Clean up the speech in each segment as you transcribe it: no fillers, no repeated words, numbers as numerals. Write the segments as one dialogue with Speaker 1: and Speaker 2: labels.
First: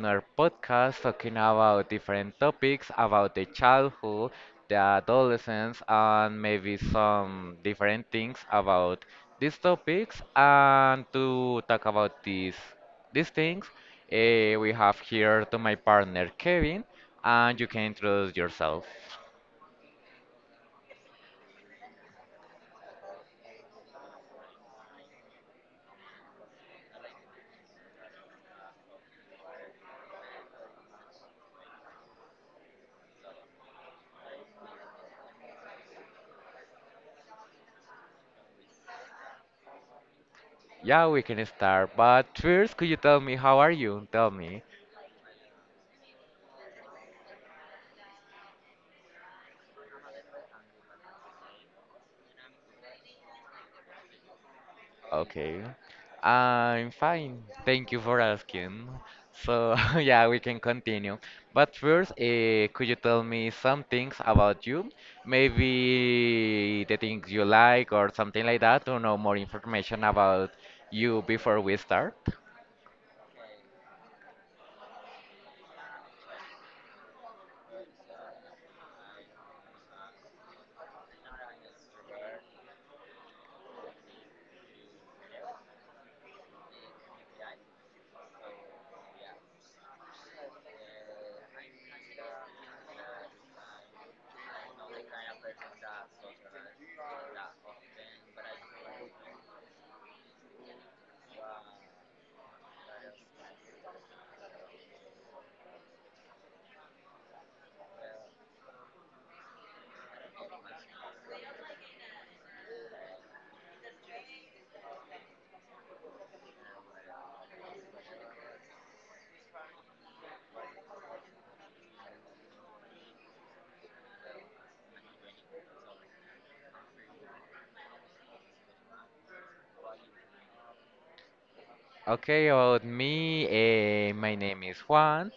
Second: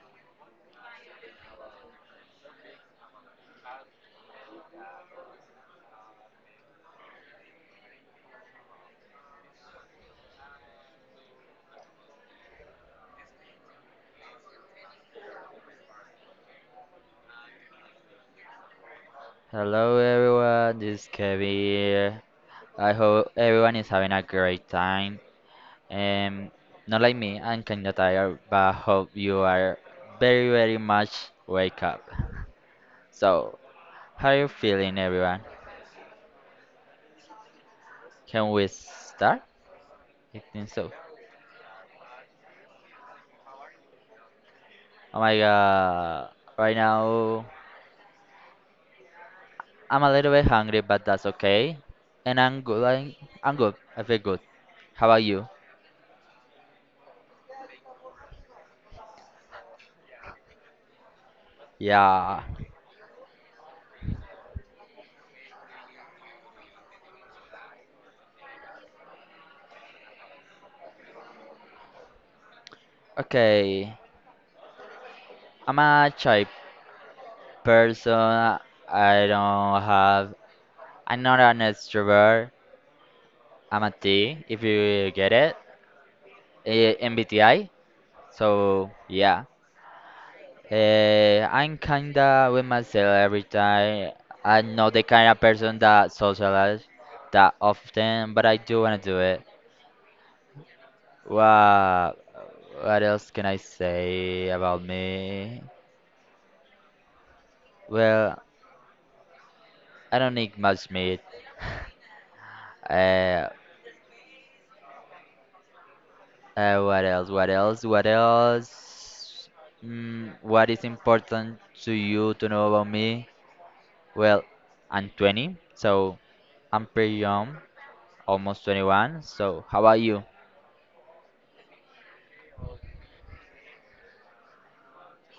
Speaker 1: another podcast talking about different topics about the childhood, the adolescence, and maybe some different things about these topics. And to talk about these these things, we have here to my partner Kevin, and you can introduce yourself.
Speaker 2: Hello everyone, this is Kevin here. I hope everyone is having a great time. Um, Not like me, I'm kinda tired, but I hope you are very very much wake up. So, how are you feeling everyone? Can we start? I think so.
Speaker 1: Yeah, we can start. But first, could you tell me how are you? Tell me.
Speaker 2: Oh my god, right now I'm a little bit hungry, but that's okay. And I'm good, I'm good, I feel good. How about you?
Speaker 1: Okay. I'm fine. Thank you for asking. So, yeah, we can continue. But first,
Speaker 2: Yeah.
Speaker 1: could you tell me some things about you? Maybe the things you like or something like that, to know more information about you before we start?
Speaker 2: Okay, I'm a chai person. I don't have. I'm not an extrovert. I'm a T, if you get it. MBTI. So yeah, I'm kinda with myself every time. I'm not the kind of person that socialize that often, but I do wanna do it. Wow. What else can I say about me? Well, I don't need much meat. Uh, what else? What else? What else? Mm, what is important to you to know about me? Well, I'm 20, so I'm pretty young, almost 21. So, how about you?
Speaker 1: Okay, about me, my name is Juan.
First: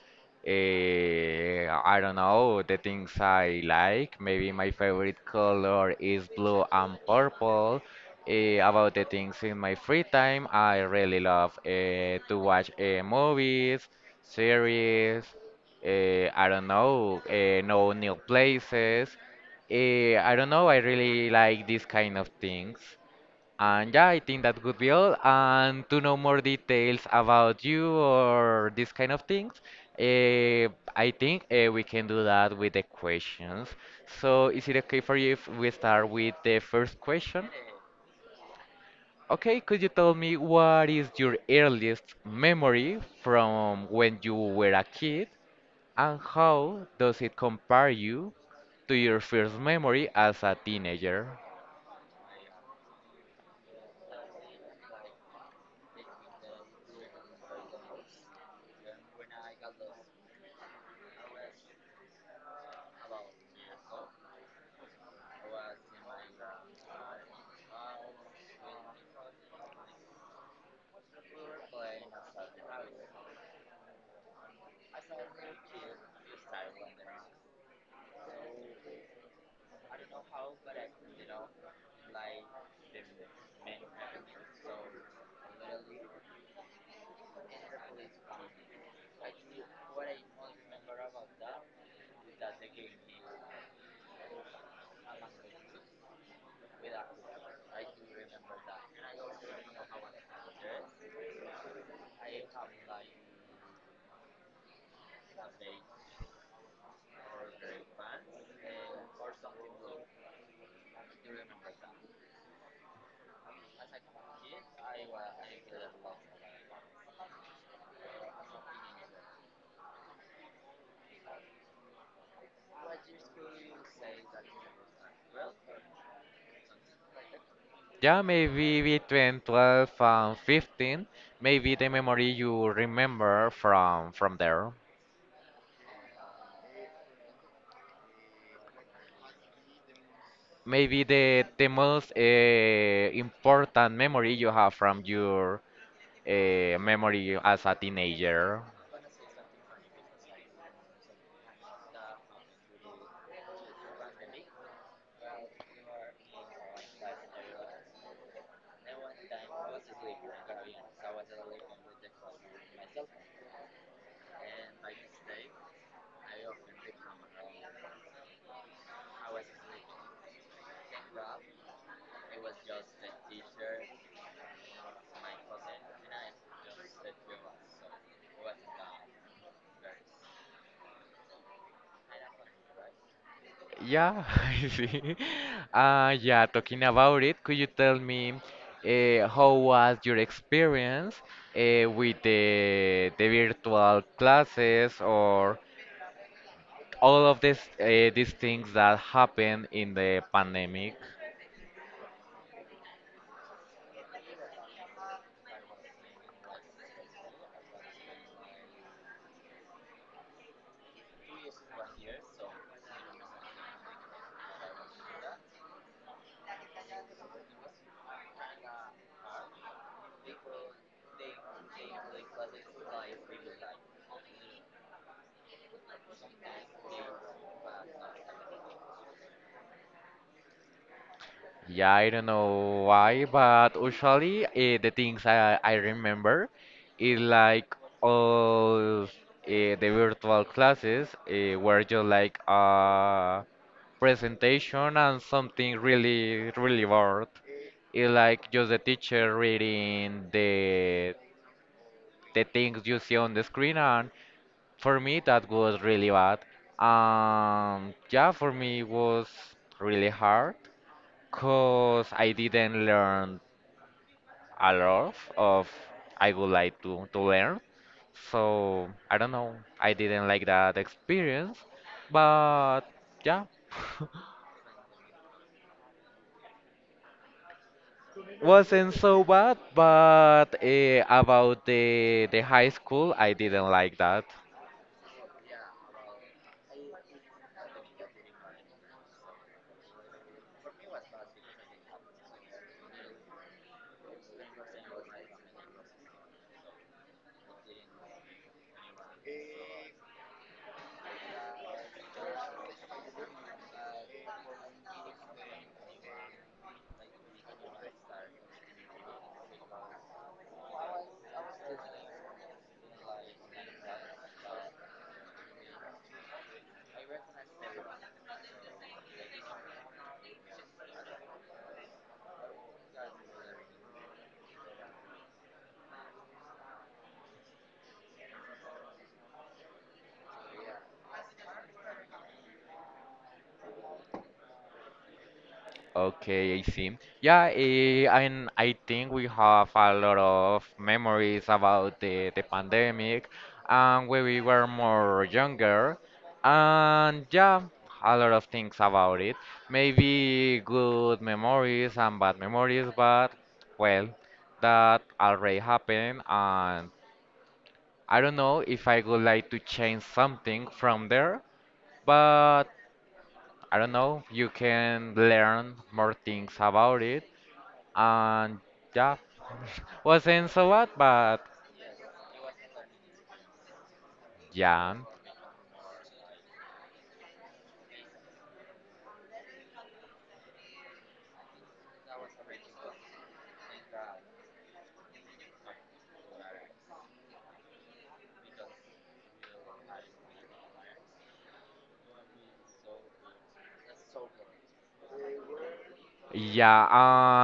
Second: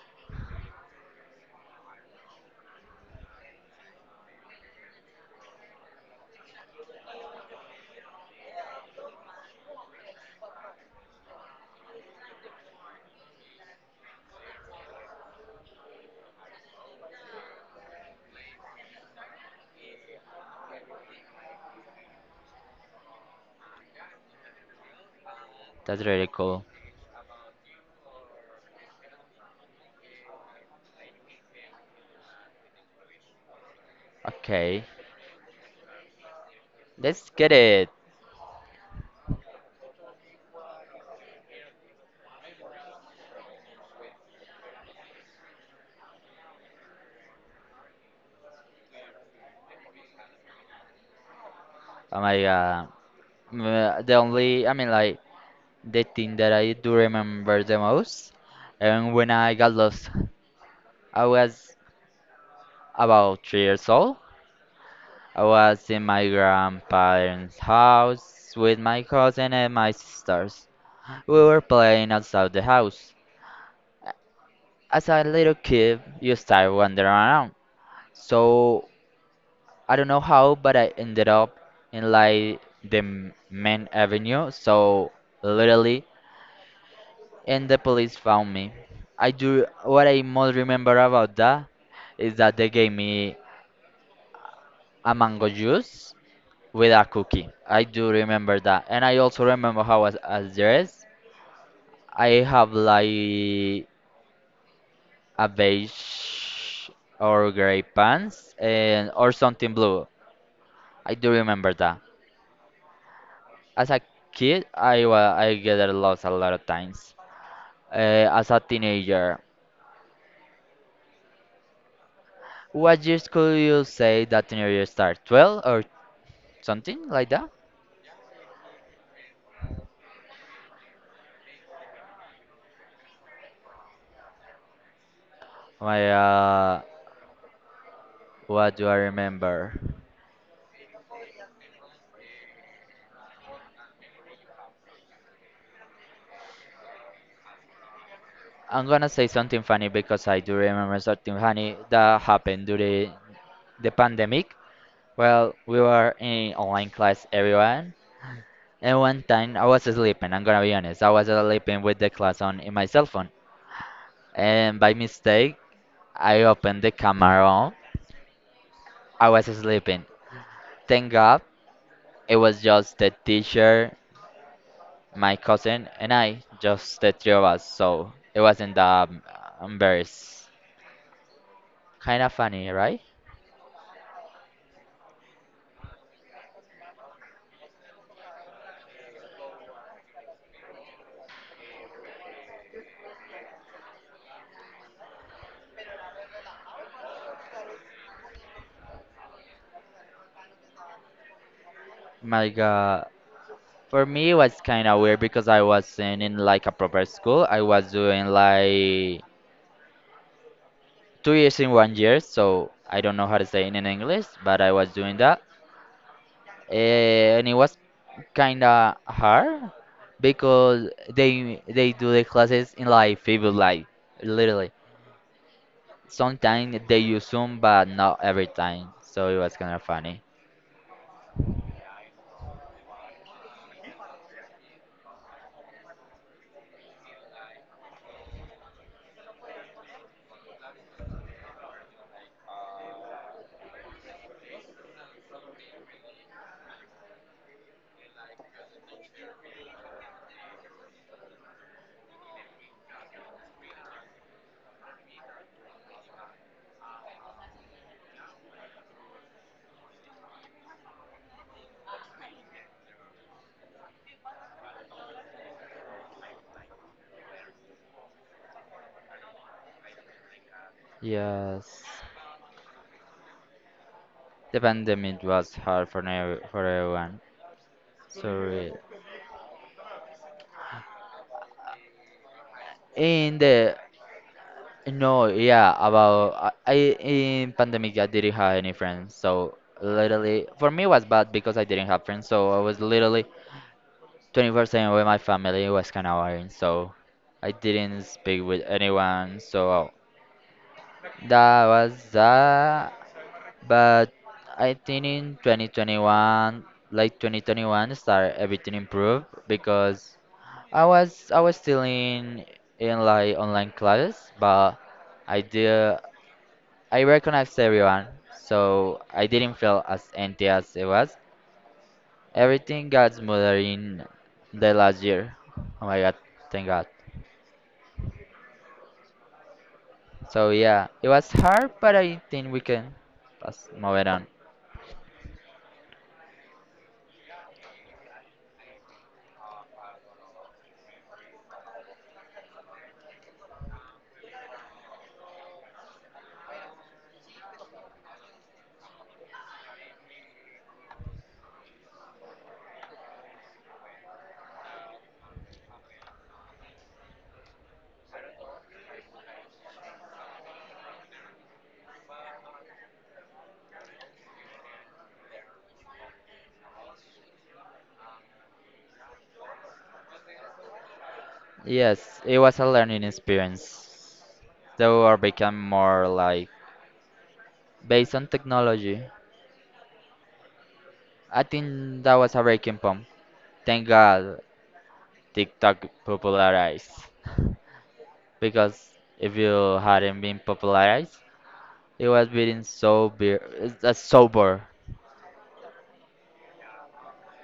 Speaker 1: I don't know the things I like. Maybe my favorite color is blue and purple. About the things in my free time, I really love to watch movies, series. I don't know, know new places. I don't know. I really like these kind of things. And yeah, I think that would be all. And to
Speaker 2: That's
Speaker 1: know
Speaker 2: really
Speaker 1: more
Speaker 2: cool.
Speaker 1: details about you or these kind of things, eh, I think we can do that with the questions. So is it
Speaker 2: Okay,
Speaker 1: okay for you if we start with the first
Speaker 2: let's
Speaker 1: question?
Speaker 2: get it.
Speaker 1: Okay, could you tell me what is your earliest memory from when you were a kid, and how does it compare you to your first memory as a teenager?
Speaker 2: Oh my god. The only, I mean, like, The thing that I do remember the most, and when I got lost, I was about 3 years old. I was in my grandparents' house with my cousin and my sisters. We were playing outside the house. As a little kid, you start wandering around. So I don't know how, but I ended up in like the main avenue. So literally, and the police found me. I do What I most remember about that is that they gave me a mango juice with a cookie. I do remember that. And I also remember how I was dressed. I have like a beige or gray pants and or something blue. I do remember that. As a kid, I get lost a lot of times. As a teenager, what years could you say that teenager start? 12 or something like that?
Speaker 1: Yeah, maybe between 12 and 15, maybe the memory you remember from there.
Speaker 2: My what do I remember?
Speaker 1: Maybe the most important memory you have from your memory as a teenager.
Speaker 2: I'm gonna say something funny because I do remember something funny that happened during the pandemic. Well, we were in online class, everyone, and one time I was sleeping. I'm gonna be honest, I was sleeping with the class on in my cell phone, and by mistake, I opened the camera on. I was sleeping. Thank God, it was just the teacher, my cousin, and I, just the three of us. So it wasn't that embarrassed. Kind of funny, right?
Speaker 1: Yeah, I see. Yeah, talking about it, could you tell me how was your experience with the virtual classes or all of this these things that happened in the pandemic.
Speaker 2: My God. For me, it was kind of weird because I wasn't in like a proper school. I was doing like 2 years in one year, so I don't know how to say it in English, but I was doing that. And it was kind of hard because they do the classes in like fever, like literally. Sometimes they use Zoom, but not every time, so it was kind of funny.
Speaker 1: Yeah, I don't know why, but usually the things I remember is like all the virtual classes were just like a presentation and something really really bored. It's like just the teacher reading the things you see on the screen and for me, that was really bad. Yeah, for me, it was really hard because I didn't learn a lot of I would like to learn. So, I don't know. I didn't like that experience,
Speaker 2: Yes,
Speaker 1: but yeah.
Speaker 2: the pandemic was hard for, for everyone. Sorry.
Speaker 1: Wasn't so bad, but the high school, I
Speaker 2: In
Speaker 1: didn't
Speaker 2: the
Speaker 1: like that.
Speaker 2: No, yeah, about in pandemic I didn't have any friends, so literally for me it was bad because I didn't have friends, so I was literally 24/7 with my family. It was kind of boring, so I didn't speak with anyone. So that was that. But I think in 2021, like 2021, start everything improved because I was still in like online classes, but I did. I recognized everyone, so I didn't feel as empty as it was. Everything got smoother in the last year. Oh my god, thank god. So yeah, it was hard, but I think we can pass, move it on.
Speaker 1: Okay, I see. Yeah, and I think we have a lot of memories about the pandemic and when we were more younger. And yeah, a lot of things about it. Maybe good memories and bad memories, but well, that already happened. And I don't know if I would like to change something from there, but I don't know, you can learn more things about it and yeah, wasn't so bad, but
Speaker 2: Yes, it was a learning experience. The
Speaker 1: yeah,
Speaker 2: world became more like based on technology. I think that was a breaking point. Thank God TikTok popularized. Because if you hadn't been popularized, it was being so beer, sober.
Speaker 1: yeah.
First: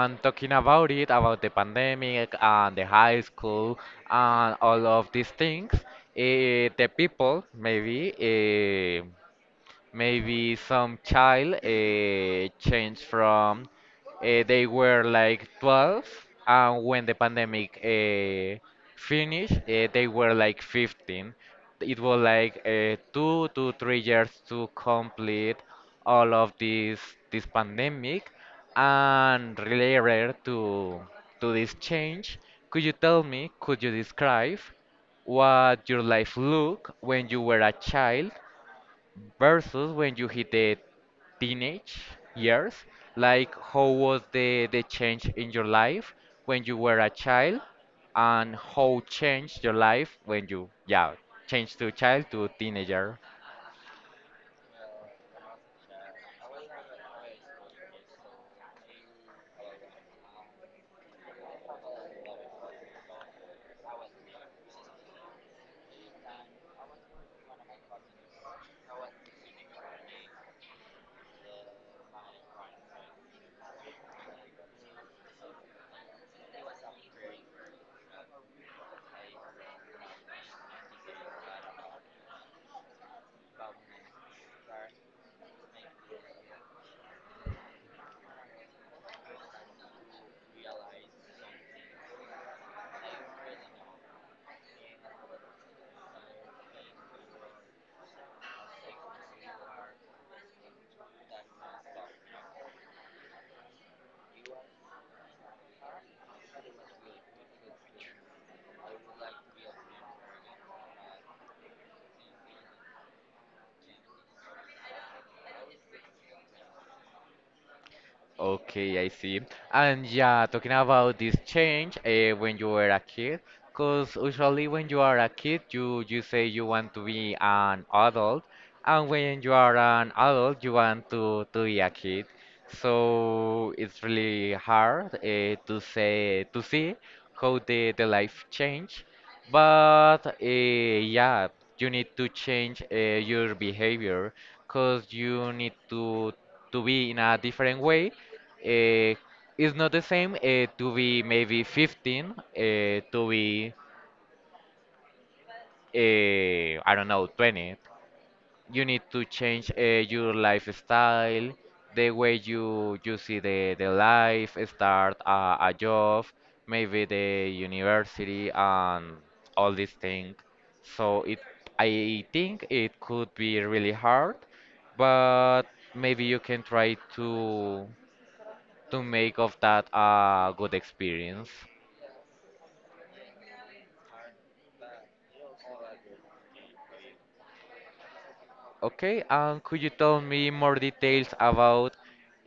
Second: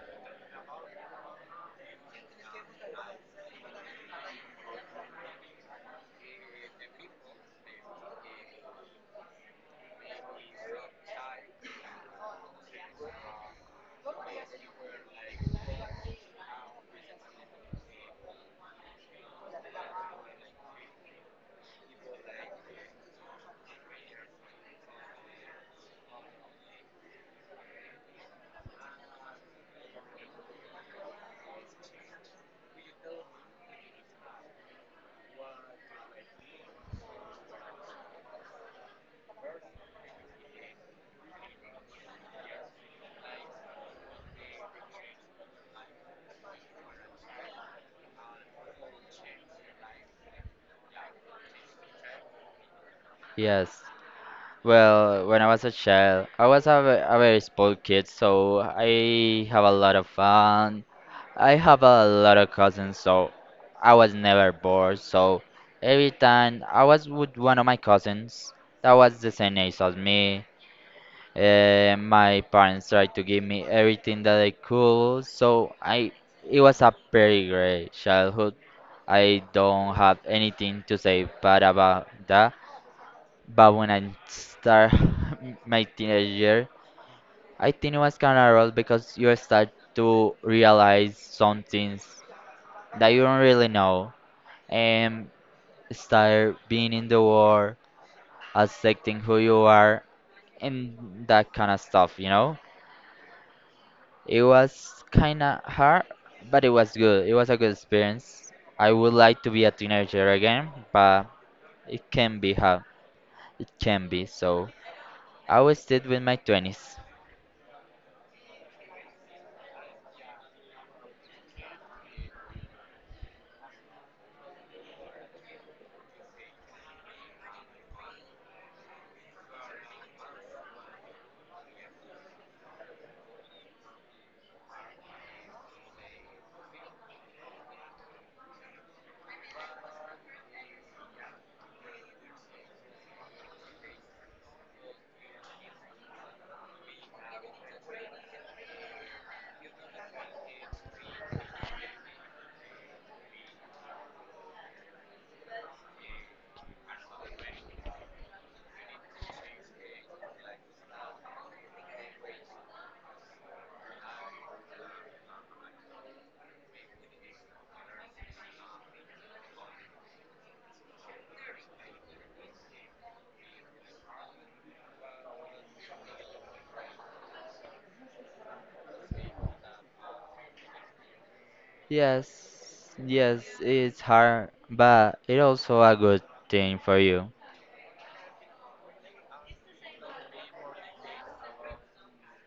Speaker 1: And talking about it, about the pandemic and the high school and all of these things, eh, the people maybe. Eh Maybe some child changed from they were like 12, and when the pandemic finished, they were like 15. It was like 2 to 3 years to complete all of this pandemic, and related to this change, could you tell me? Could you describe what your life looked when you were a child versus when you hit the teenage years? Like how was the change in your life when you were a child and how changed your life when you yeah changed to child to teenager.
Speaker 2: Yes. Well, when I was a child, I was a, a very spoiled kid, so I have a lot of fun. I have a lot of cousins, so I was never bored. So every time I was with one of my cousins that was the same age as me, my parents tried to give me everything that they could, so I it was a very great childhood. I don't have anything to say bad about that. But when I start my teenage year, I think it was kind of rough because you start to realize some things that you don't really know and start being in the world, accepting who you are, and that kind of stuff, you know? It was kinda hard, but it was good. It was a good experience. I would like to be a teenager again, but it can be hard. It can be, so I will stick with my 20s.
Speaker 1: Okay, I see. And yeah, talking about this change when you were a kid, because usually when you are a kid, you say you want to be an adult, and when you are an adult, you want to be a kid. So it's really hard to see how the life change, but yeah, you need to change your behavior, because you need to be in a different way uh, it's not the same to be maybe 15 to be I don't know 20. You need to change your lifestyle, the way you see the life, start a job, maybe the university and all these things. So it I think it could be really hard, but maybe you can try to. To make of that a good experience.
Speaker 2: Yes, yes, it's hard, but it also a good thing for you.
Speaker 1: Okay, and could you tell me more details about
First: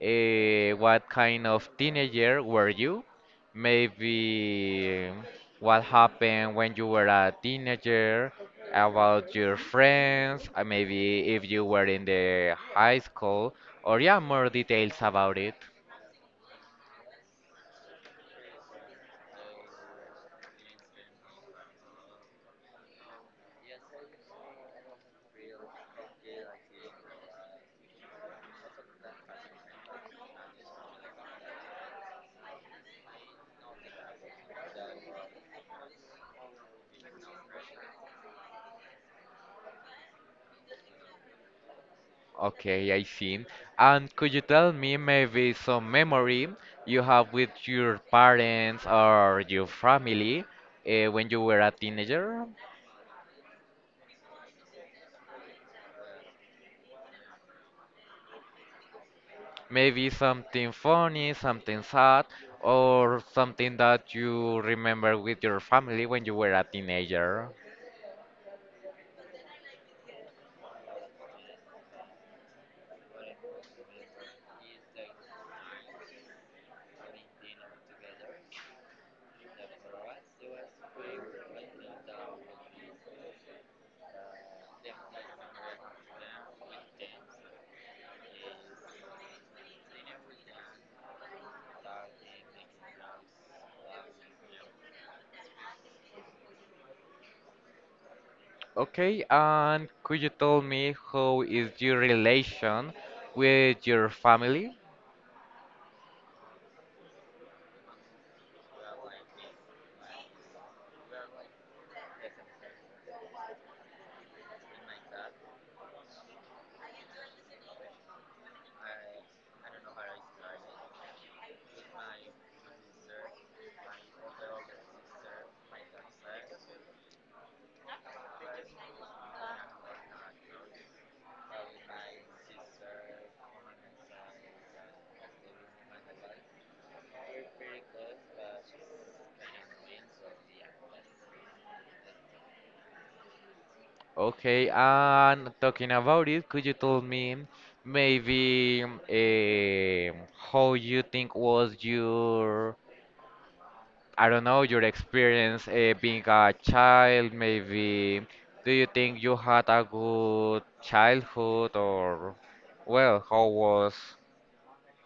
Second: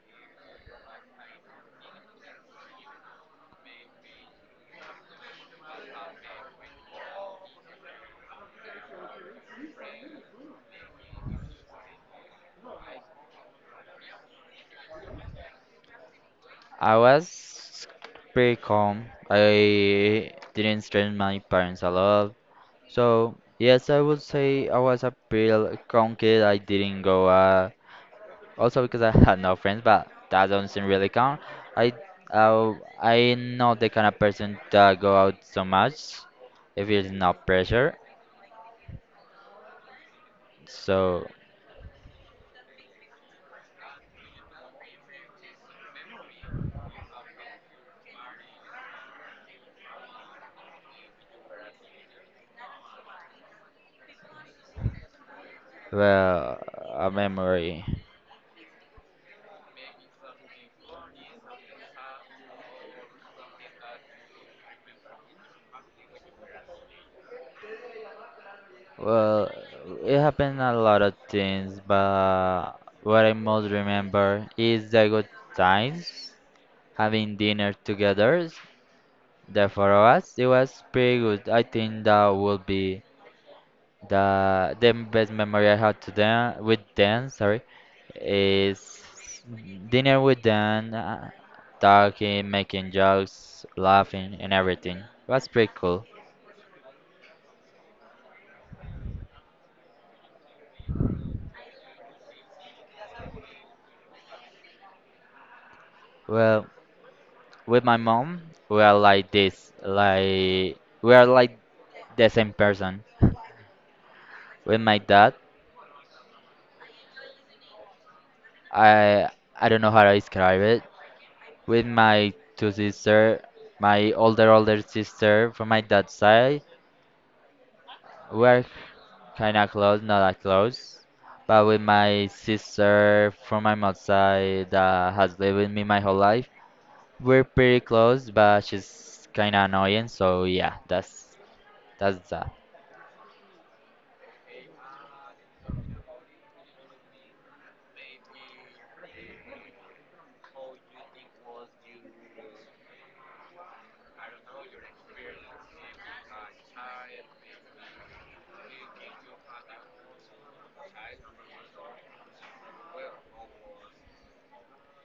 Speaker 1: what kind of teenager were you? Maybe what happened when you were a teenager, about your friends, maybe if you were in the high school, or yeah, more details about it.
Speaker 2: I was pretty calm. I didn't strain my parents a lot. So, yes, I would say I was a pretty calm kid. I didn't go also because I had no friends, but that doesn't really count. I uh, I'm not the kind of person that go out so much if it's not pressure. So
Speaker 1: Okay, I see. And could you tell me maybe some memory you have with your parents or your family when you were a teenager?
Speaker 2: well, a memory.
Speaker 1: Maybe something funny, something sad, or something that you remember with your family when you were a teenager.
Speaker 2: Well, it happened a lot of things, but what I most remember is the good times having dinner together. The four of us, it was pretty good. I think that would be the best memory I had to Dan with Dan, sorry, is dinner with Dan, talking, making jokes, laughing, and everything. Was pretty cool.
Speaker 1: Okay, and could you tell me how is your relation with your family?
Speaker 2: Well, with my mom, we are like this, like we are like the same person. With my dad, I I don't know how to describe it. With my two sister, my older sister from my dad's side, we're kinda close, not that close, but with my sister from my mom's side that has lived with me my whole life, we're pretty close, but she's kinda annoying. So yeah, that's that.
Speaker 1: Okay, and talking about it, could you tell me maybe how you think was your, I don't know, your experience being a child? Maybe do you think you had a good childhood or, well, how was?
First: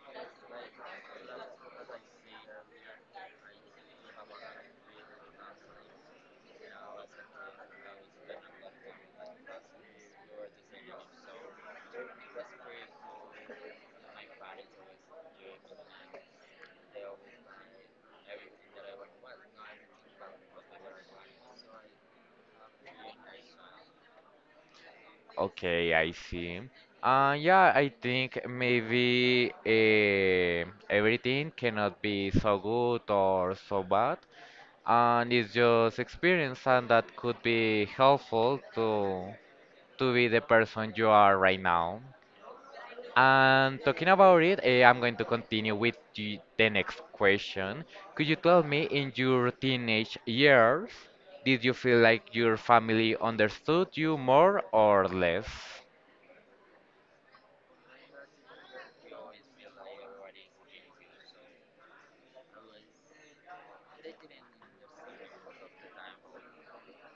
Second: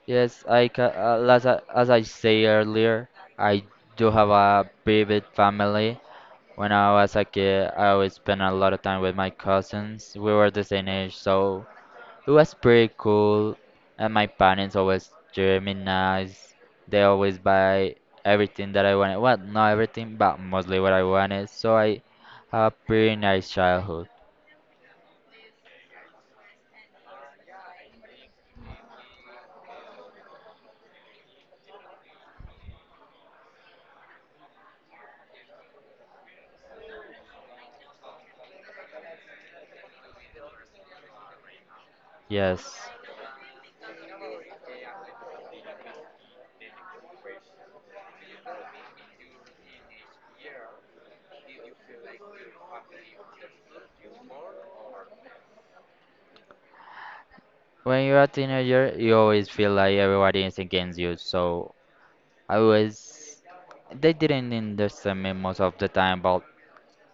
Speaker 2: Yes, I ca- as I say earlier, I do have a pretty big family. When I was a kid, I always spent a lot of time with my cousins. We were the same age, so it was pretty cool, and my parents always treated me nice. They always buy everything that I wanted. Well, not everything, but mostly what I wanted. So I had a pretty nice childhood.
Speaker 1: Okay, I see. Yeah, I think maybe everything cannot be so good or so bad. And it's just experience and that could be helpful to be the person you are right now.
Speaker 2: Yes.
Speaker 1: And talking about it I'm going to continue with the next question. Could you tell me in your teenage years, did you feel like your family understood you more or less?
Speaker 2: When you're a teenager, you always feel like everybody is against you. So I always they didn't understand me most of the time, but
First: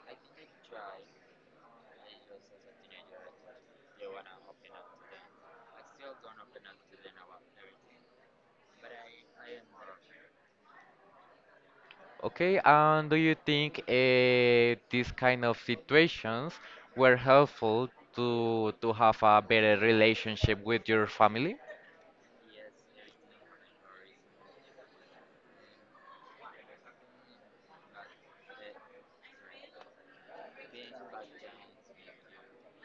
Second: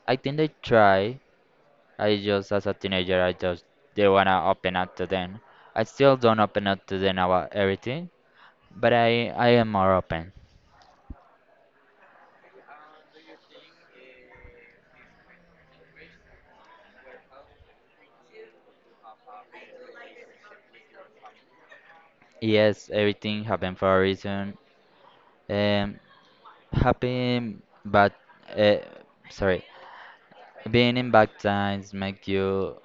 Speaker 2: I think they try. I just, as a teenager, I just didn't wanna open up to them. I still don't open up to them about everything, but I am more open.
Speaker 1: Okay, and do you think these kind of situations were helpful to have a better relationship with your family?
Speaker 2: Yes, everything happened for a reason. Um, Happy, but uh, sorry, being in bad times make you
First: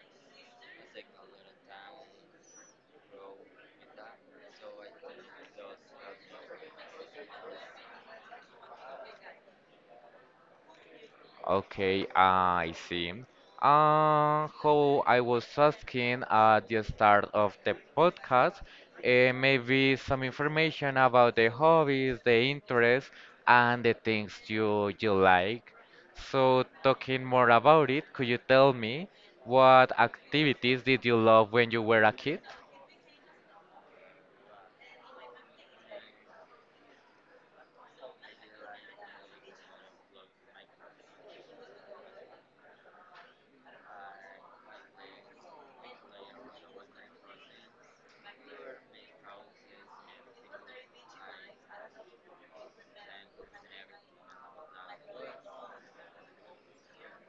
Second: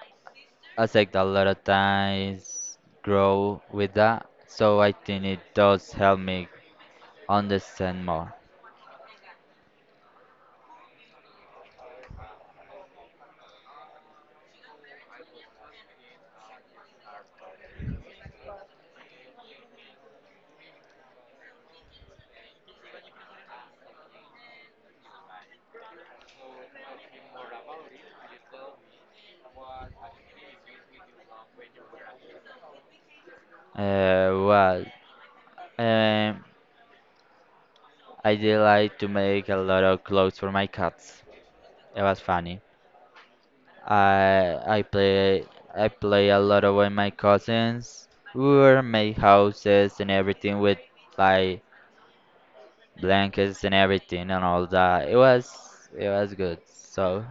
Speaker 2: accept a lot of times, grow with that. So I think it does help me understand more.
Speaker 1: Okay, I see. How I was asking at the start of the podcast, maybe some information about the hobbies, the interests, and the things you like. So, talking more about it, could you tell me what activities did you love when you were a kid?
Speaker 2: Well, um, I did like to make a lot of clothes for my cats. It was funny. I I play I play a lot of with my cousins. We were made houses and everything with like blankets and everything and all that. It was good. So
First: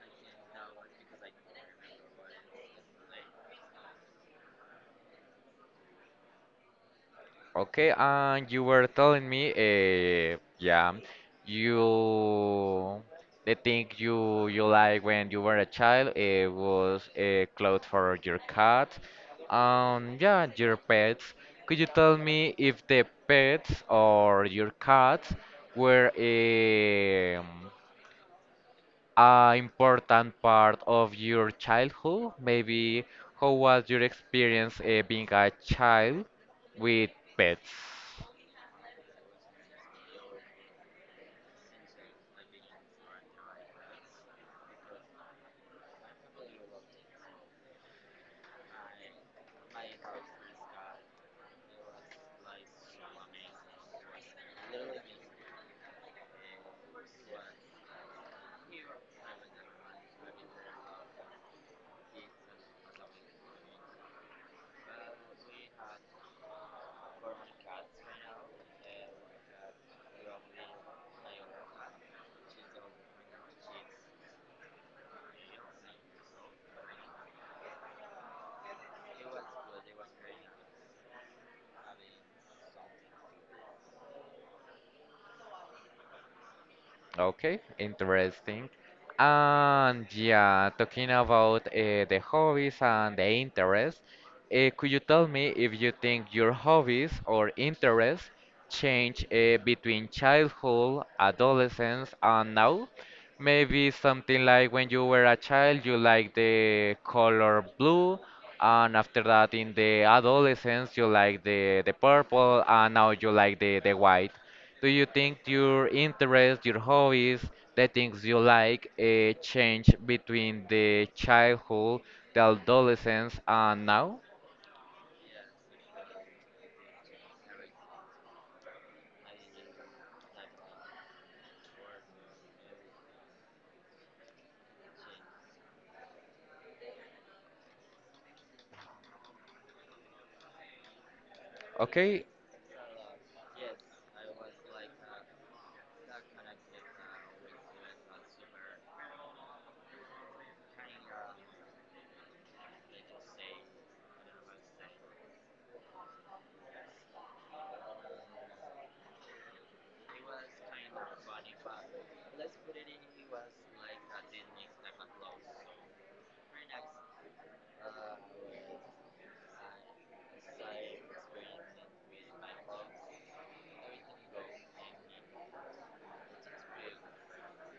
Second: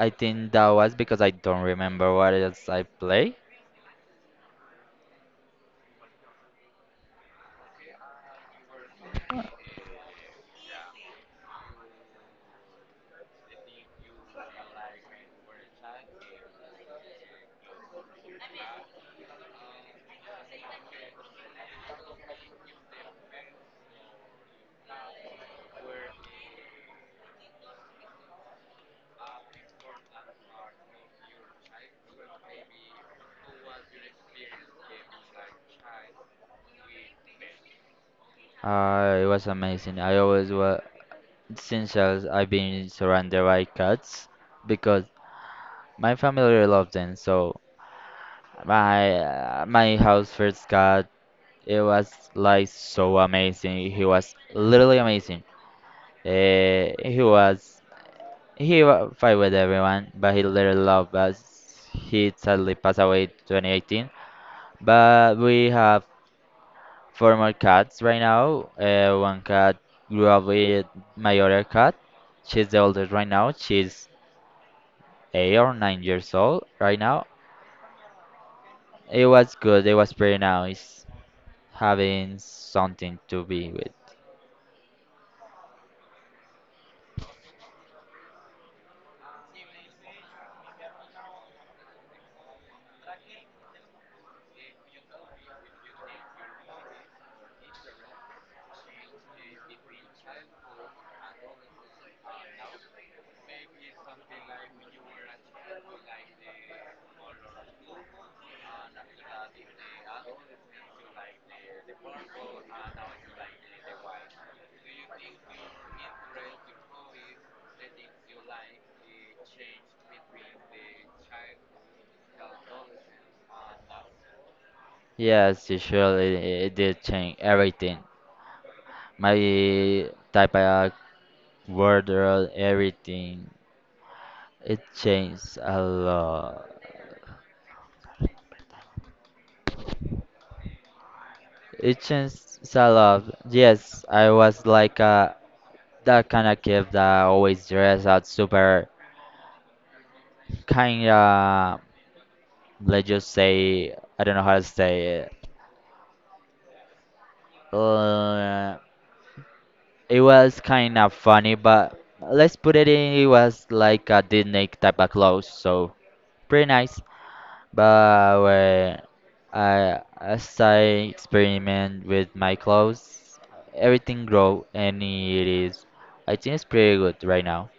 Speaker 2: I think that was because I don't remember what else I play.
Speaker 1: Okay, and you were telling me, yeah, you the thing you like when you were a child it was a clothes for your cat, yeah, your pets. Could you tell me if the pets or your cats were a important part of your childhood? Maybe how was your experience being a child with pets?
Speaker 2: It was amazing. I always was Since I was, I've been surrounded by cats because my family loves them. So my house first cat it was like so amazing. He was literally amazing. Uh, he was he fight with everyone, but he literally loved us. He sadly passed away 2018. But we have four more cats right now. One cat grew up with my other cat. She's the oldest right now. She's 8 or 9 years old right now. It was good. It was pretty nice having something to be with.
Speaker 1: Okay, interesting. And yeah, talking about the hobbies and the interests, could you tell me if you think your hobbies or interests change between childhood, adolescence, and now? Maybe something like when you were a child, you liked the color blue, and after that, in the adolescence, you like the purple, and now you like the white. Do you think your interests, your hobbies, the things you like, change between the childhood, the adolescence, and now?
Speaker 2: Yes, usually it did change everything. My type of wardrobe, everything. It changed a lot. It
Speaker 1: Okay,
Speaker 2: changed a lot. Yes, I was like a that kind of kid that always dressed out super kind of let's just say I don't know how to say it. Uh, it was kind of funny, but let's put it in. It was like a Disney type of clothes, so pretty nice. But where I, as I experiment with my clothes, everything grow and it is, I think it's pretty good right now.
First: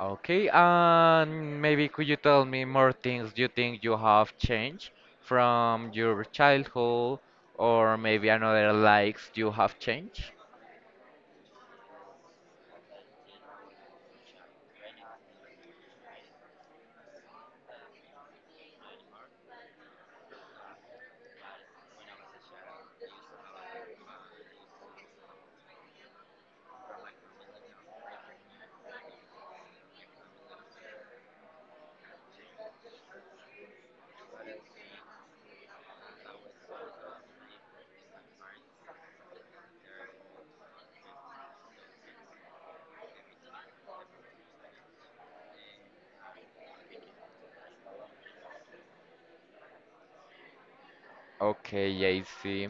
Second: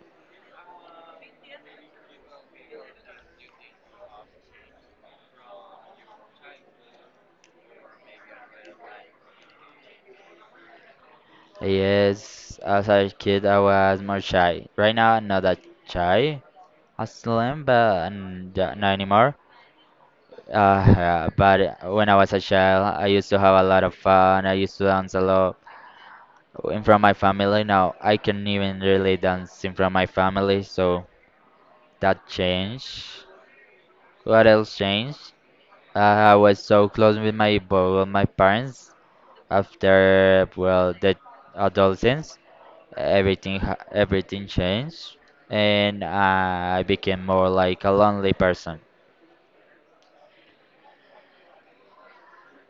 Speaker 1: okay, and maybe could you tell me more things you think you have changed from your childhood, or maybe another likes you have changed?
Speaker 2: Yes, as a kid I was more shy. Right now I'm not that shy, I still am, but not anymore. Uh, yeah, but when I was a child, I used to have a lot of fun. I used to dance a lot in front of my family. Now I can't even really dance in front of my family, so that changed. What else changed? I was so close with my my parents after well the adolescence. Everything changed, and I became more like a lonely person.
Speaker 1: Okay, yeah, I see.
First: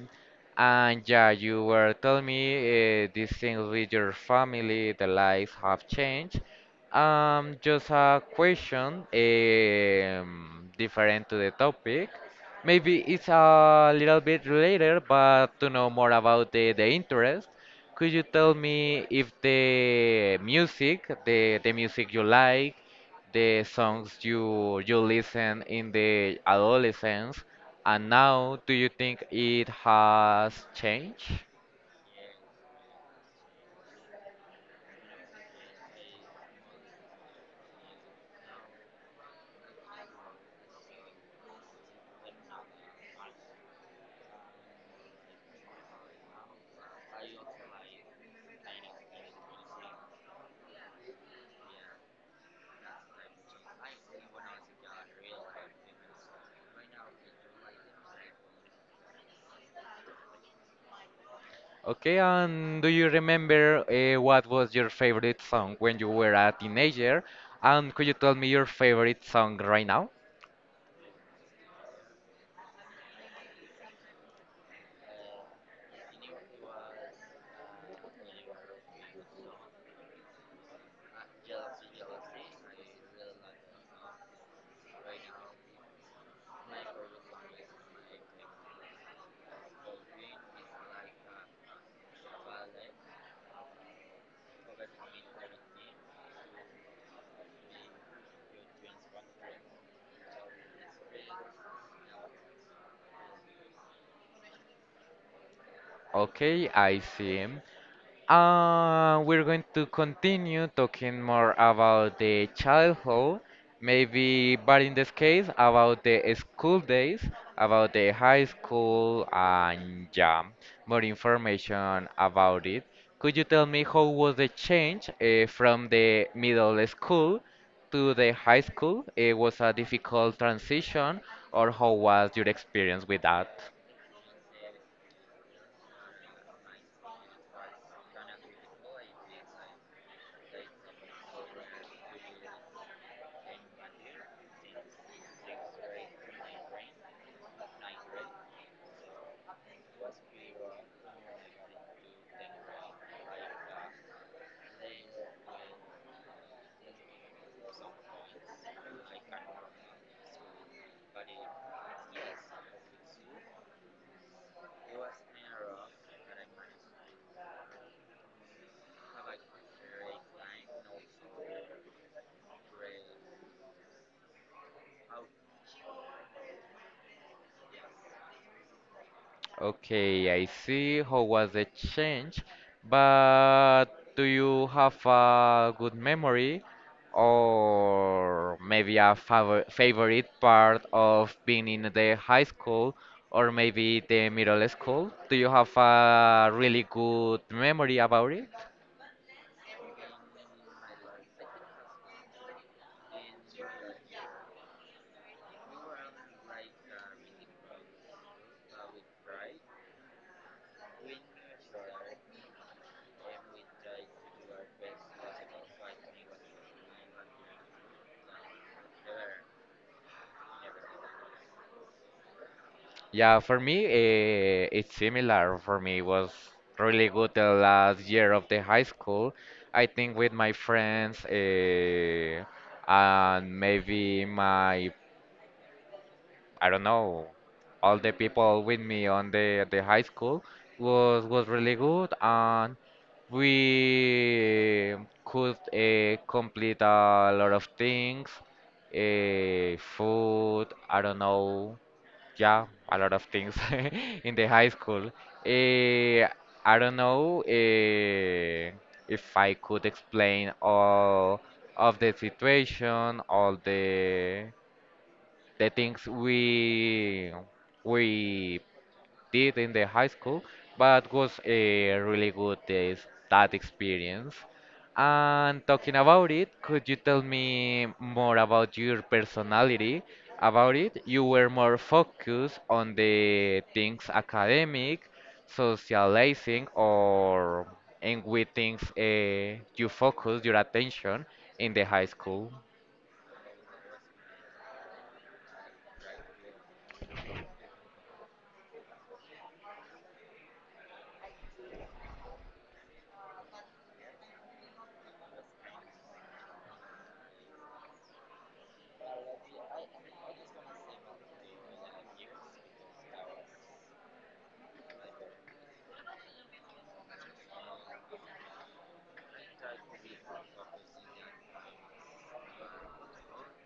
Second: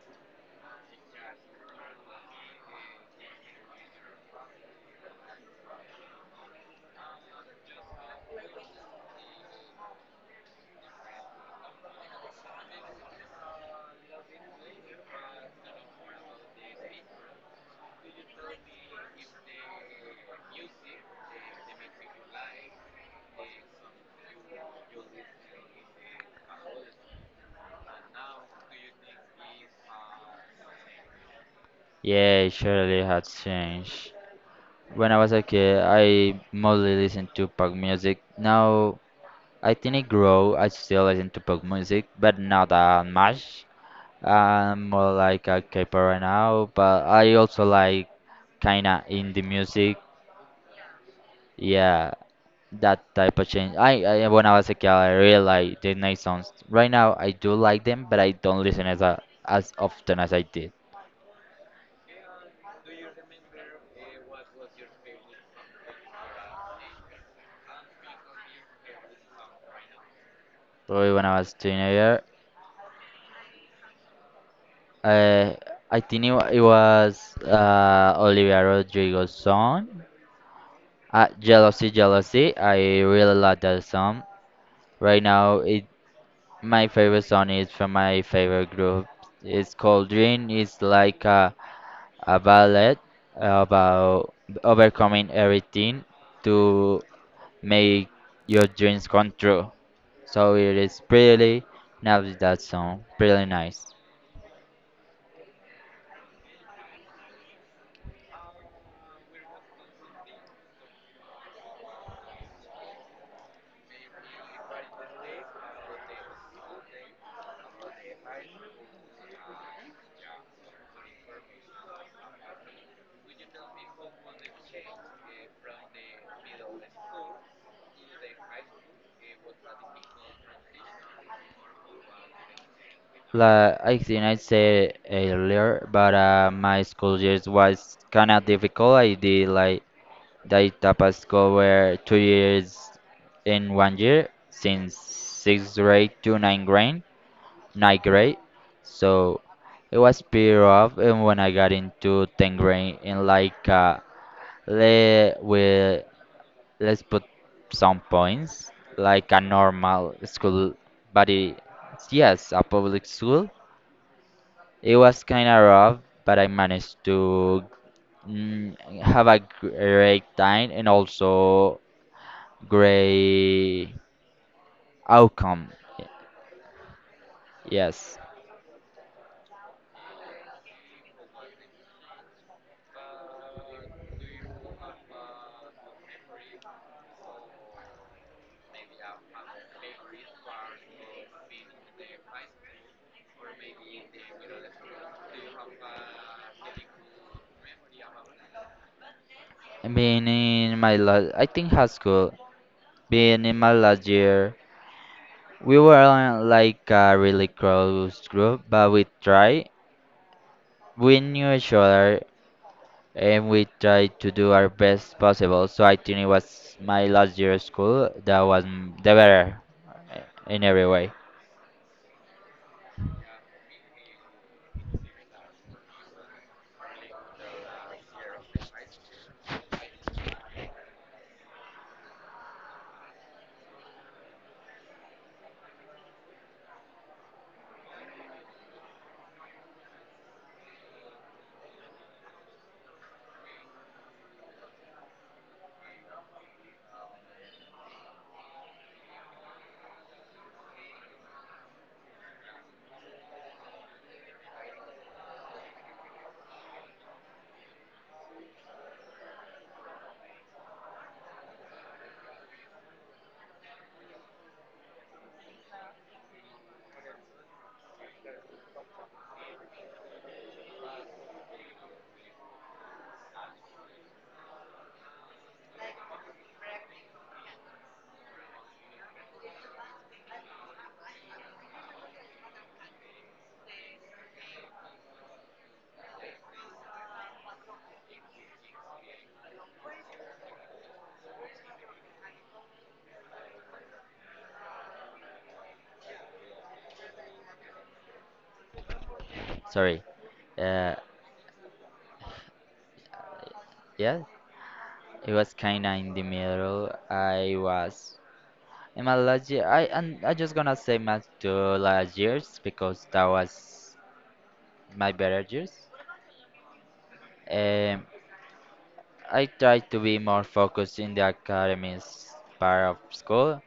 Speaker 1: And yeah, you were telling me these things with your family, the lives have changed. Just a question, different to the topic. Maybe it's a little bit related, but to know more about the interest. Could you tell me if the music, the music you like, the songs you listen in the adolescence, and now do you think it has changed?
Speaker 2: Yeah, it surely had changed. When I was a kid, I mostly listened to pop music. Now I think I grow. I still listen to pop music, but not that much. I'm more like a K-pop right now, but I also like kinda indie music. Yeah, that type of change. I when I was a kid, I really liked the nice songs. Right now, I do like them, but I don't listen as as often as I did.
Speaker 1: Okay, and do you remember what was your favorite song when you were a teenager? And could you tell me your favorite song right now?
Speaker 2: Probably when I was teenager. Uh, I think it was Olivia Rodrigo's song. Jealousy, Jealousy. I really like that song. Right now, it My favorite song is from my favorite group. It's called Dream. It's like a ballet about overcoming everything to make your dreams come true. So it is pretty nice that song. Pretty nice.
Speaker 1: Okay, I see. We're going to continue talking more about the childhood, maybe, but in this case, about the school days, about the high school, and yeah, more information about it. Could you tell me how was the change from the middle school to the high school? It was a difficult transition, or how was your experience with that?
Speaker 2: Like I think I said earlier, but my school years was kind of difficult. I did like They tapas cover 2 years in 1 year, since sixth grade to ninth grade, ninth grade. So it was pretty rough. And when I got into tenth grade, in like le we let's put some points, like a normal school, but it, yes, a public school. It was kind of rough, but I managed to mm, have a great time and also great outcome. Yes.
Speaker 1: Okay, I see how was the change, but do you have a good memory or maybe a favorite part of being in the high school or maybe the middle school? Do you have a really good memory about it?
Speaker 2: Being in my last, I think high school, being in my last year, we were on like a really close group, but we tried. We knew each other and we tried to do our best possible. So I think it was my last year of school that was the better in every way.
Speaker 1: Yeah, for me, it's similar. For me, it was really good the last year of the high school. I think with my friends and maybe my, I don't know, all the people with me on the high school was really good, and we could complete a lot of things, food, I don't know. Yeah, a lot of things in the high school. Eh, I don't know if I could explain all of the situation, all the things we did in the high school, but was a really good that experience. And talking about it, could you tell me more about your personality? About it, you were more focused on the things academic, socializing, or and with things you focus your attention in the high school.
Speaker 2: Sorry. Uh, yeah, it was kinda in the middle. I was In my last year, I just gonna say my two last years because that was my better years. Um, I tried to be more focused in the academics part of school,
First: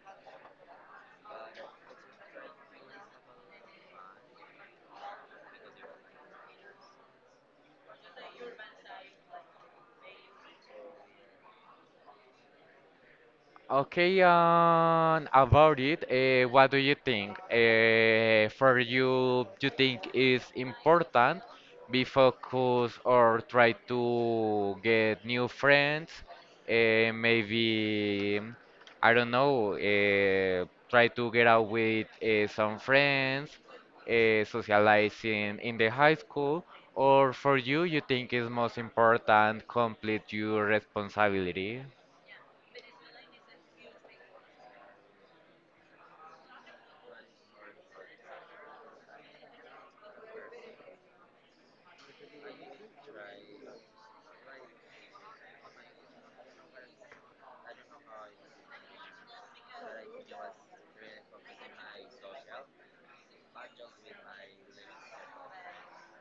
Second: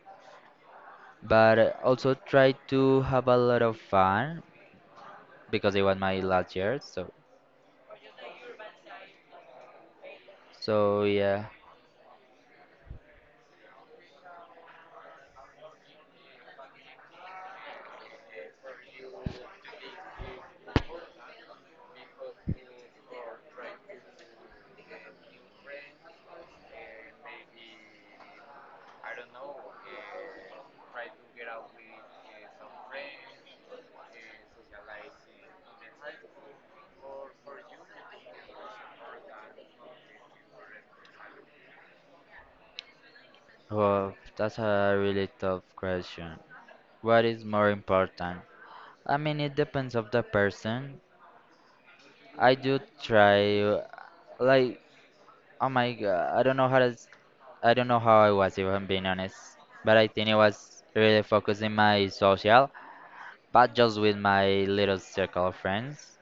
Speaker 2: but also tried to have a lot of fun because it was my last year. So yeah.
Speaker 1: Okay, and about it, what do you think? For you, you think is important be focused or try to get new friends? Maybe I don't know. Try to get out with some friends, socializing in the high school, or for you, you think is most important complete your responsibility?
Speaker 2: Well, that's a really tough question. What is more important? I mean, it depends of the person. I do try, like Oh my god, I don't know how I don't know how I was if I'm being honest, but I think it was really focusing my social, but just with my little circle of friends.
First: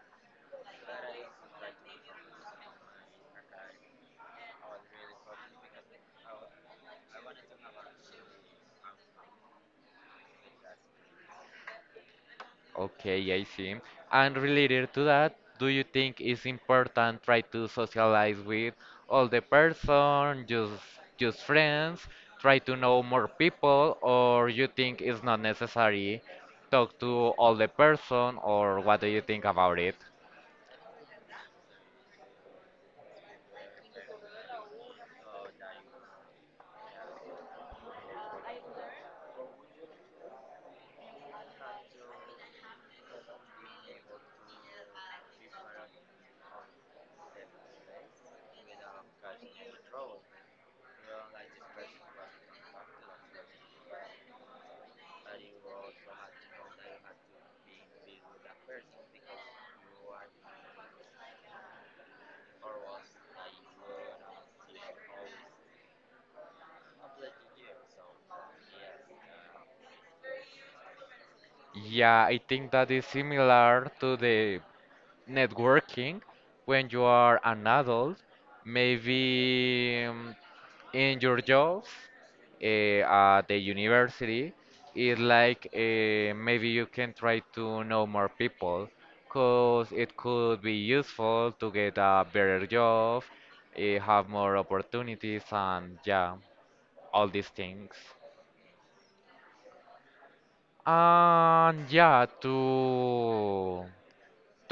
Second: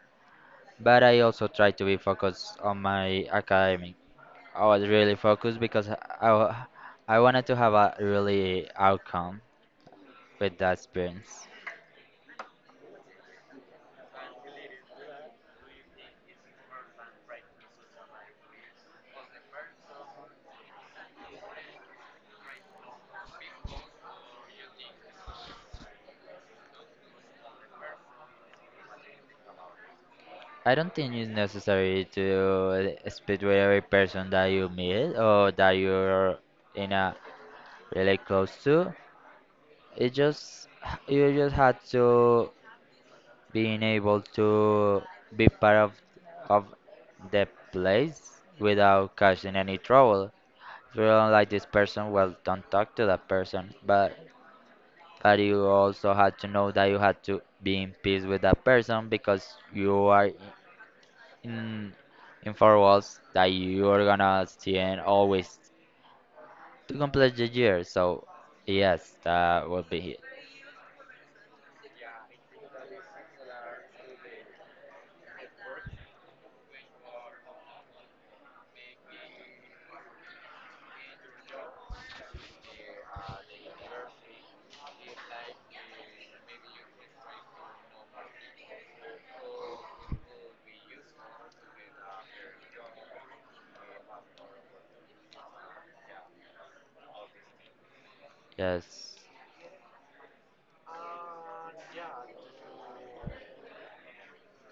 Speaker 2: But I also tried to be focused on my academic. I was really focused because I wanted to have a really outcome with that experience.
Speaker 1: Okay, I see. And related to that, do you think it's important try to socialize with all the person, just friends, try to know more people, or you think it's not necessary talk to all the person, or what do you think about it?
Speaker 2: I don't think it's necessary to speak with every person that you meet or that you're in a really close to. It just you just had to being able to be part of of the place without causing any trouble. If you don't like this person, well, don't talk to that person. But you also had to know that you had to be in peace with that person because you are in four walls that you are gonna stay in always to complete the year. So yes, that would be it.
Speaker 1: Yeah, I think that is similar to the networking when you are an adult. Maybe in your job at the university is like maybe you can try to know more people because it could be useful to get a better job, have more opportunities, and yeah, all these things.
Speaker 2: Yes.
Speaker 1: And yeah, to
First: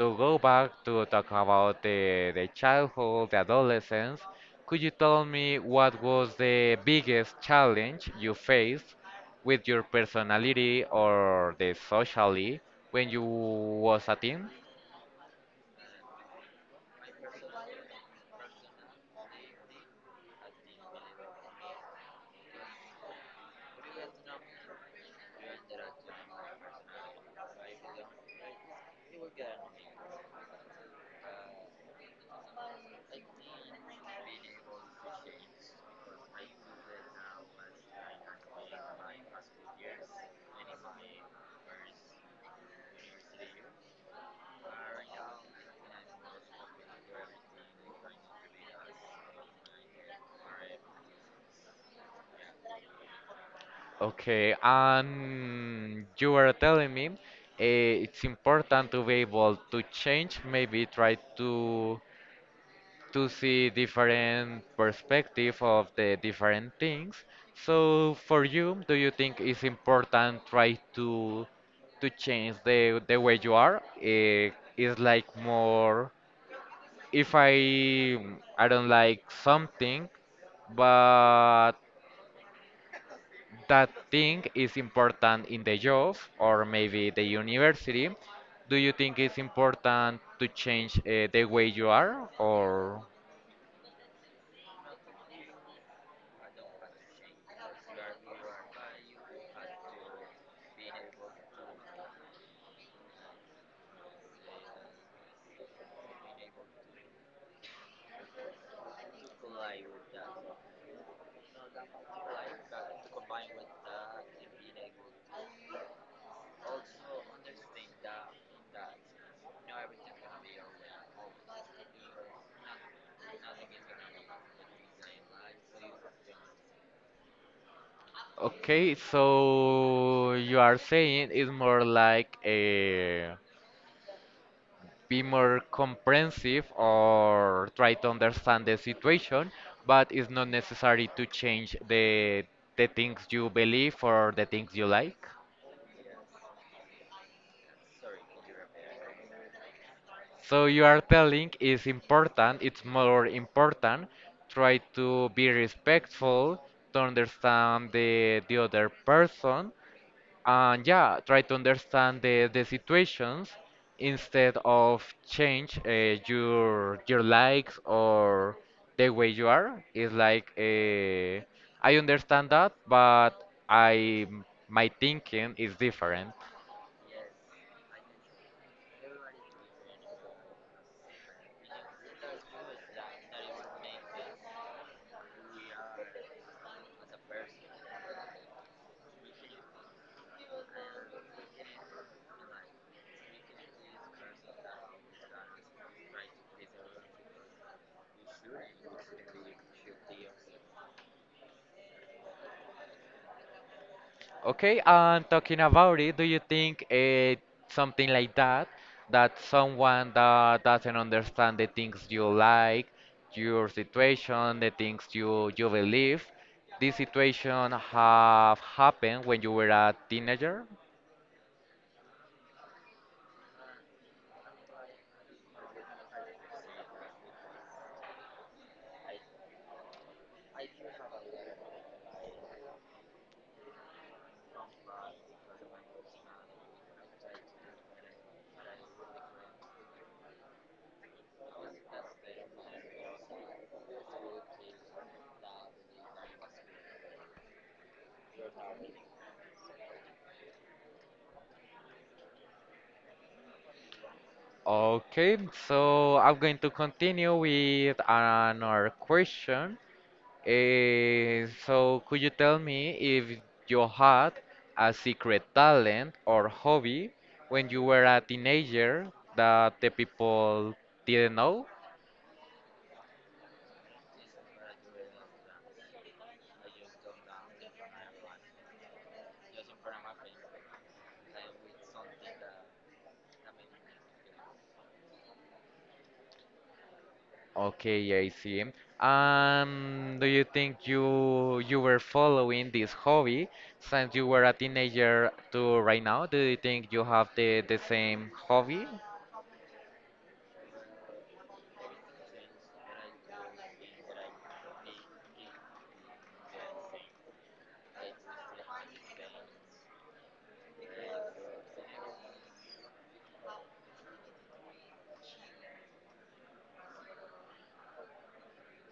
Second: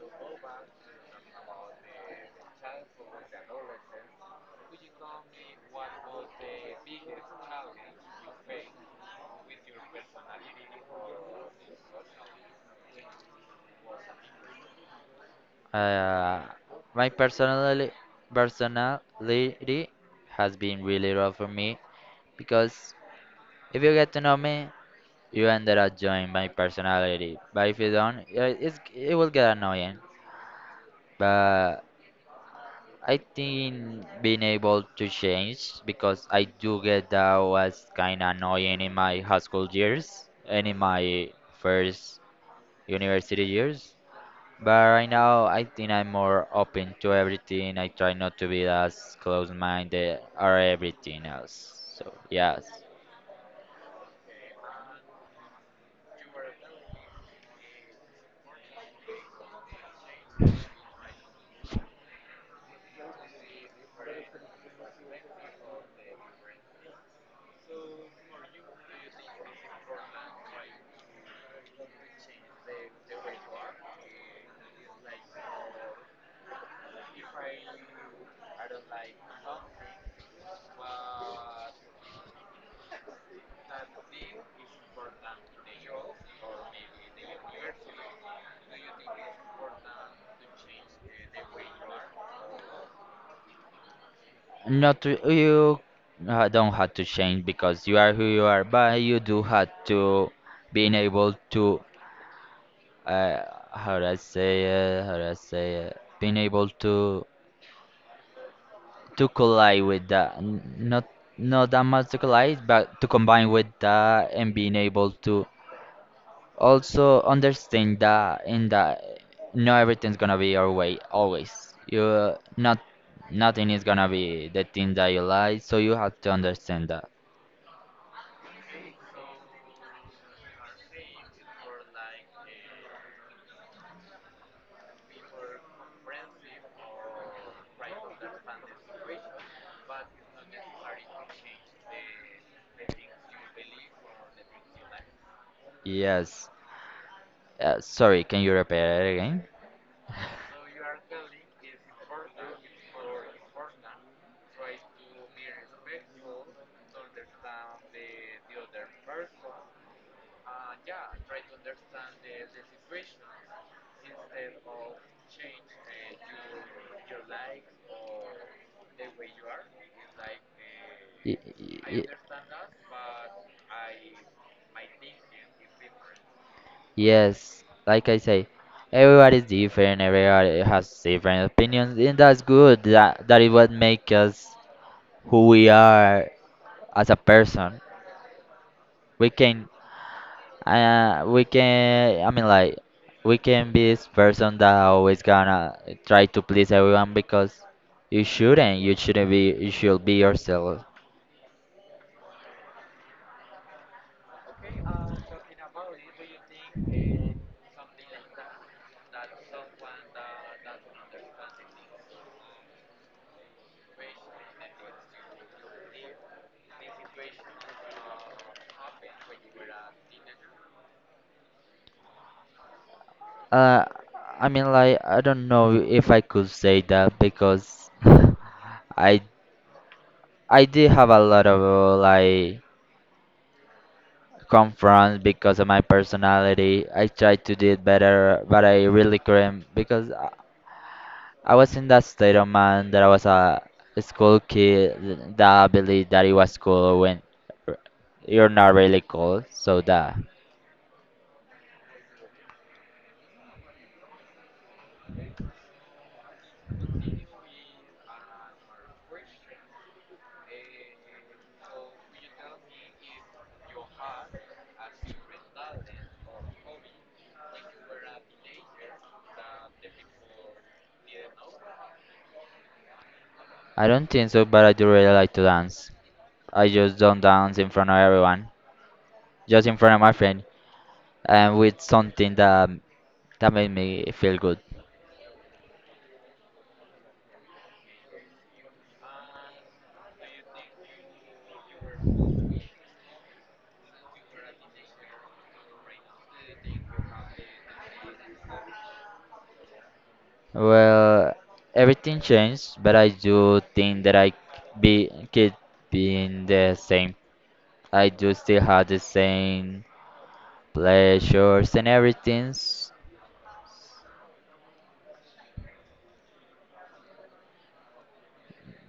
Speaker 1: to go back to talk about the childhood, the adolescence, could you tell me what was the biggest challenge you faced with your personality or the socially when you was a teen?
Speaker 2: Uh, my personality, personality has been really rough for me because if you get to know me, you ended up enjoying my personality. But if you don't, yeah, it's, it will get annoying. But I think being able to change because I do get that was kind of annoying in my high school years and in my first university years. But right now, I think I'm more open to everything. I try not to be as close-minded or everything else. So yes,
Speaker 1: Okay, and you were telling me it's important to be able to change, maybe try to see different perspective of the different things. So for you, do you think it's important try to change the way you are? Eh, it's like more if I don't like something, but that thing is important in the job or maybe the university. Do you think it's important to change the way you are or?
Speaker 2: not to, you don't have to change because you are who you are, but you do have to being able to uh, how do I say it? How do I say it? Being able to collide with that, n- not not that much to collide, but to combine with that and being able to Also understand that in that not everything's gonna be your way always. You not nothing is gonna be the thing that you like, so you have to understand that.
Speaker 1: Okay, so you are saying it's more like a be more comprehensive or try to understand the situation, but it's not necessary to change the things you believe or the things you like.
Speaker 2: Yes. Sorry, can you repeat it again?
Speaker 1: So you are telling is important, it's more important, try to be respectful, to understand the other person, and yeah try to understand the situations instead of change your likes or the way you are is like
Speaker 2: Y- y-
Speaker 1: I
Speaker 2: uh, y-
Speaker 1: understand that but I my thinking is different.
Speaker 2: Yes, like I say, everybody's different, everybody has different opinions, and that's good. That is what makes us who we are as a person. We can we can, I mean, like, we can be this person that always gonna try to please everyone because you shouldn't. You shouldn't be. You should be yourself.
Speaker 1: Okay, and talking about it, do you think something like that, that someone that doesn't understand the things you like, your situation, the things you believe, this situation have happened when you were a teenager?
Speaker 2: Uh, I mean, like, I don't know if I could say that because I I did have a lot of like confronts because of my personality. I tried to do it better, but I really couldn't because I was in that state of mind that I was a school kid that I believed that it was cool when r- you're not really cool. So that
Speaker 1: Okay, so I'm going to continue with another question. Eh, so, could you tell me if you had a secret talent or hobby when you were a teenager that the people didn't know?
Speaker 2: I don't think so, but I do really like to dance. I just don't dance in front of everyone, just in front of my friend, and with something that made me feel good.
Speaker 1: Okay, I see. Do you think you were following this hobby since you were a teenager to right now? Do you think you have the same hobby?
Speaker 2: Well, everything changed, but I do think that be keep being the same. I do still have the same pleasures and everything.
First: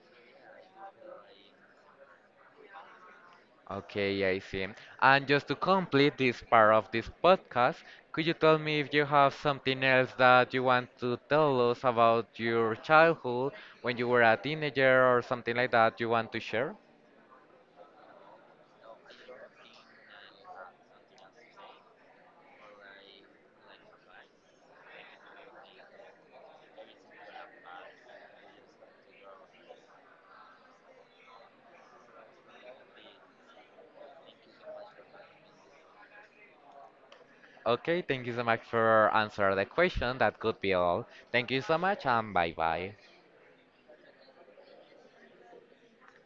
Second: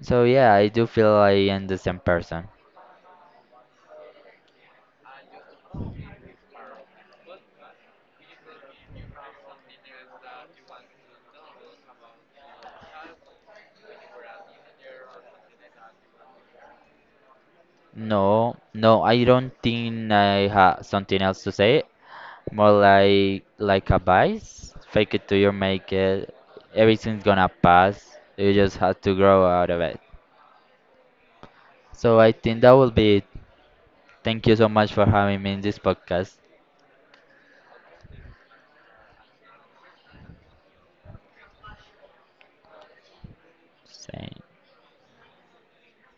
Speaker 2: So yeah, I do feel I am the same person.
Speaker 1: Okay, I see. And just to complete this part of this podcast, could you tell me if you have something else that you want to tell us about your childhood when you were a teenager or something like that you want to share?
Speaker 2: No, no, I don't think I have something else to say. More like advice. Fake it till you make it. Everything's gonna pass. You just have to grow out of it. So I think that will be it. Thank you so much for having me in this podcast.
Speaker 1: Okay, thank you so much for answering the question. That could be all. Thank you so much and bye bye.
Speaker 2: Same.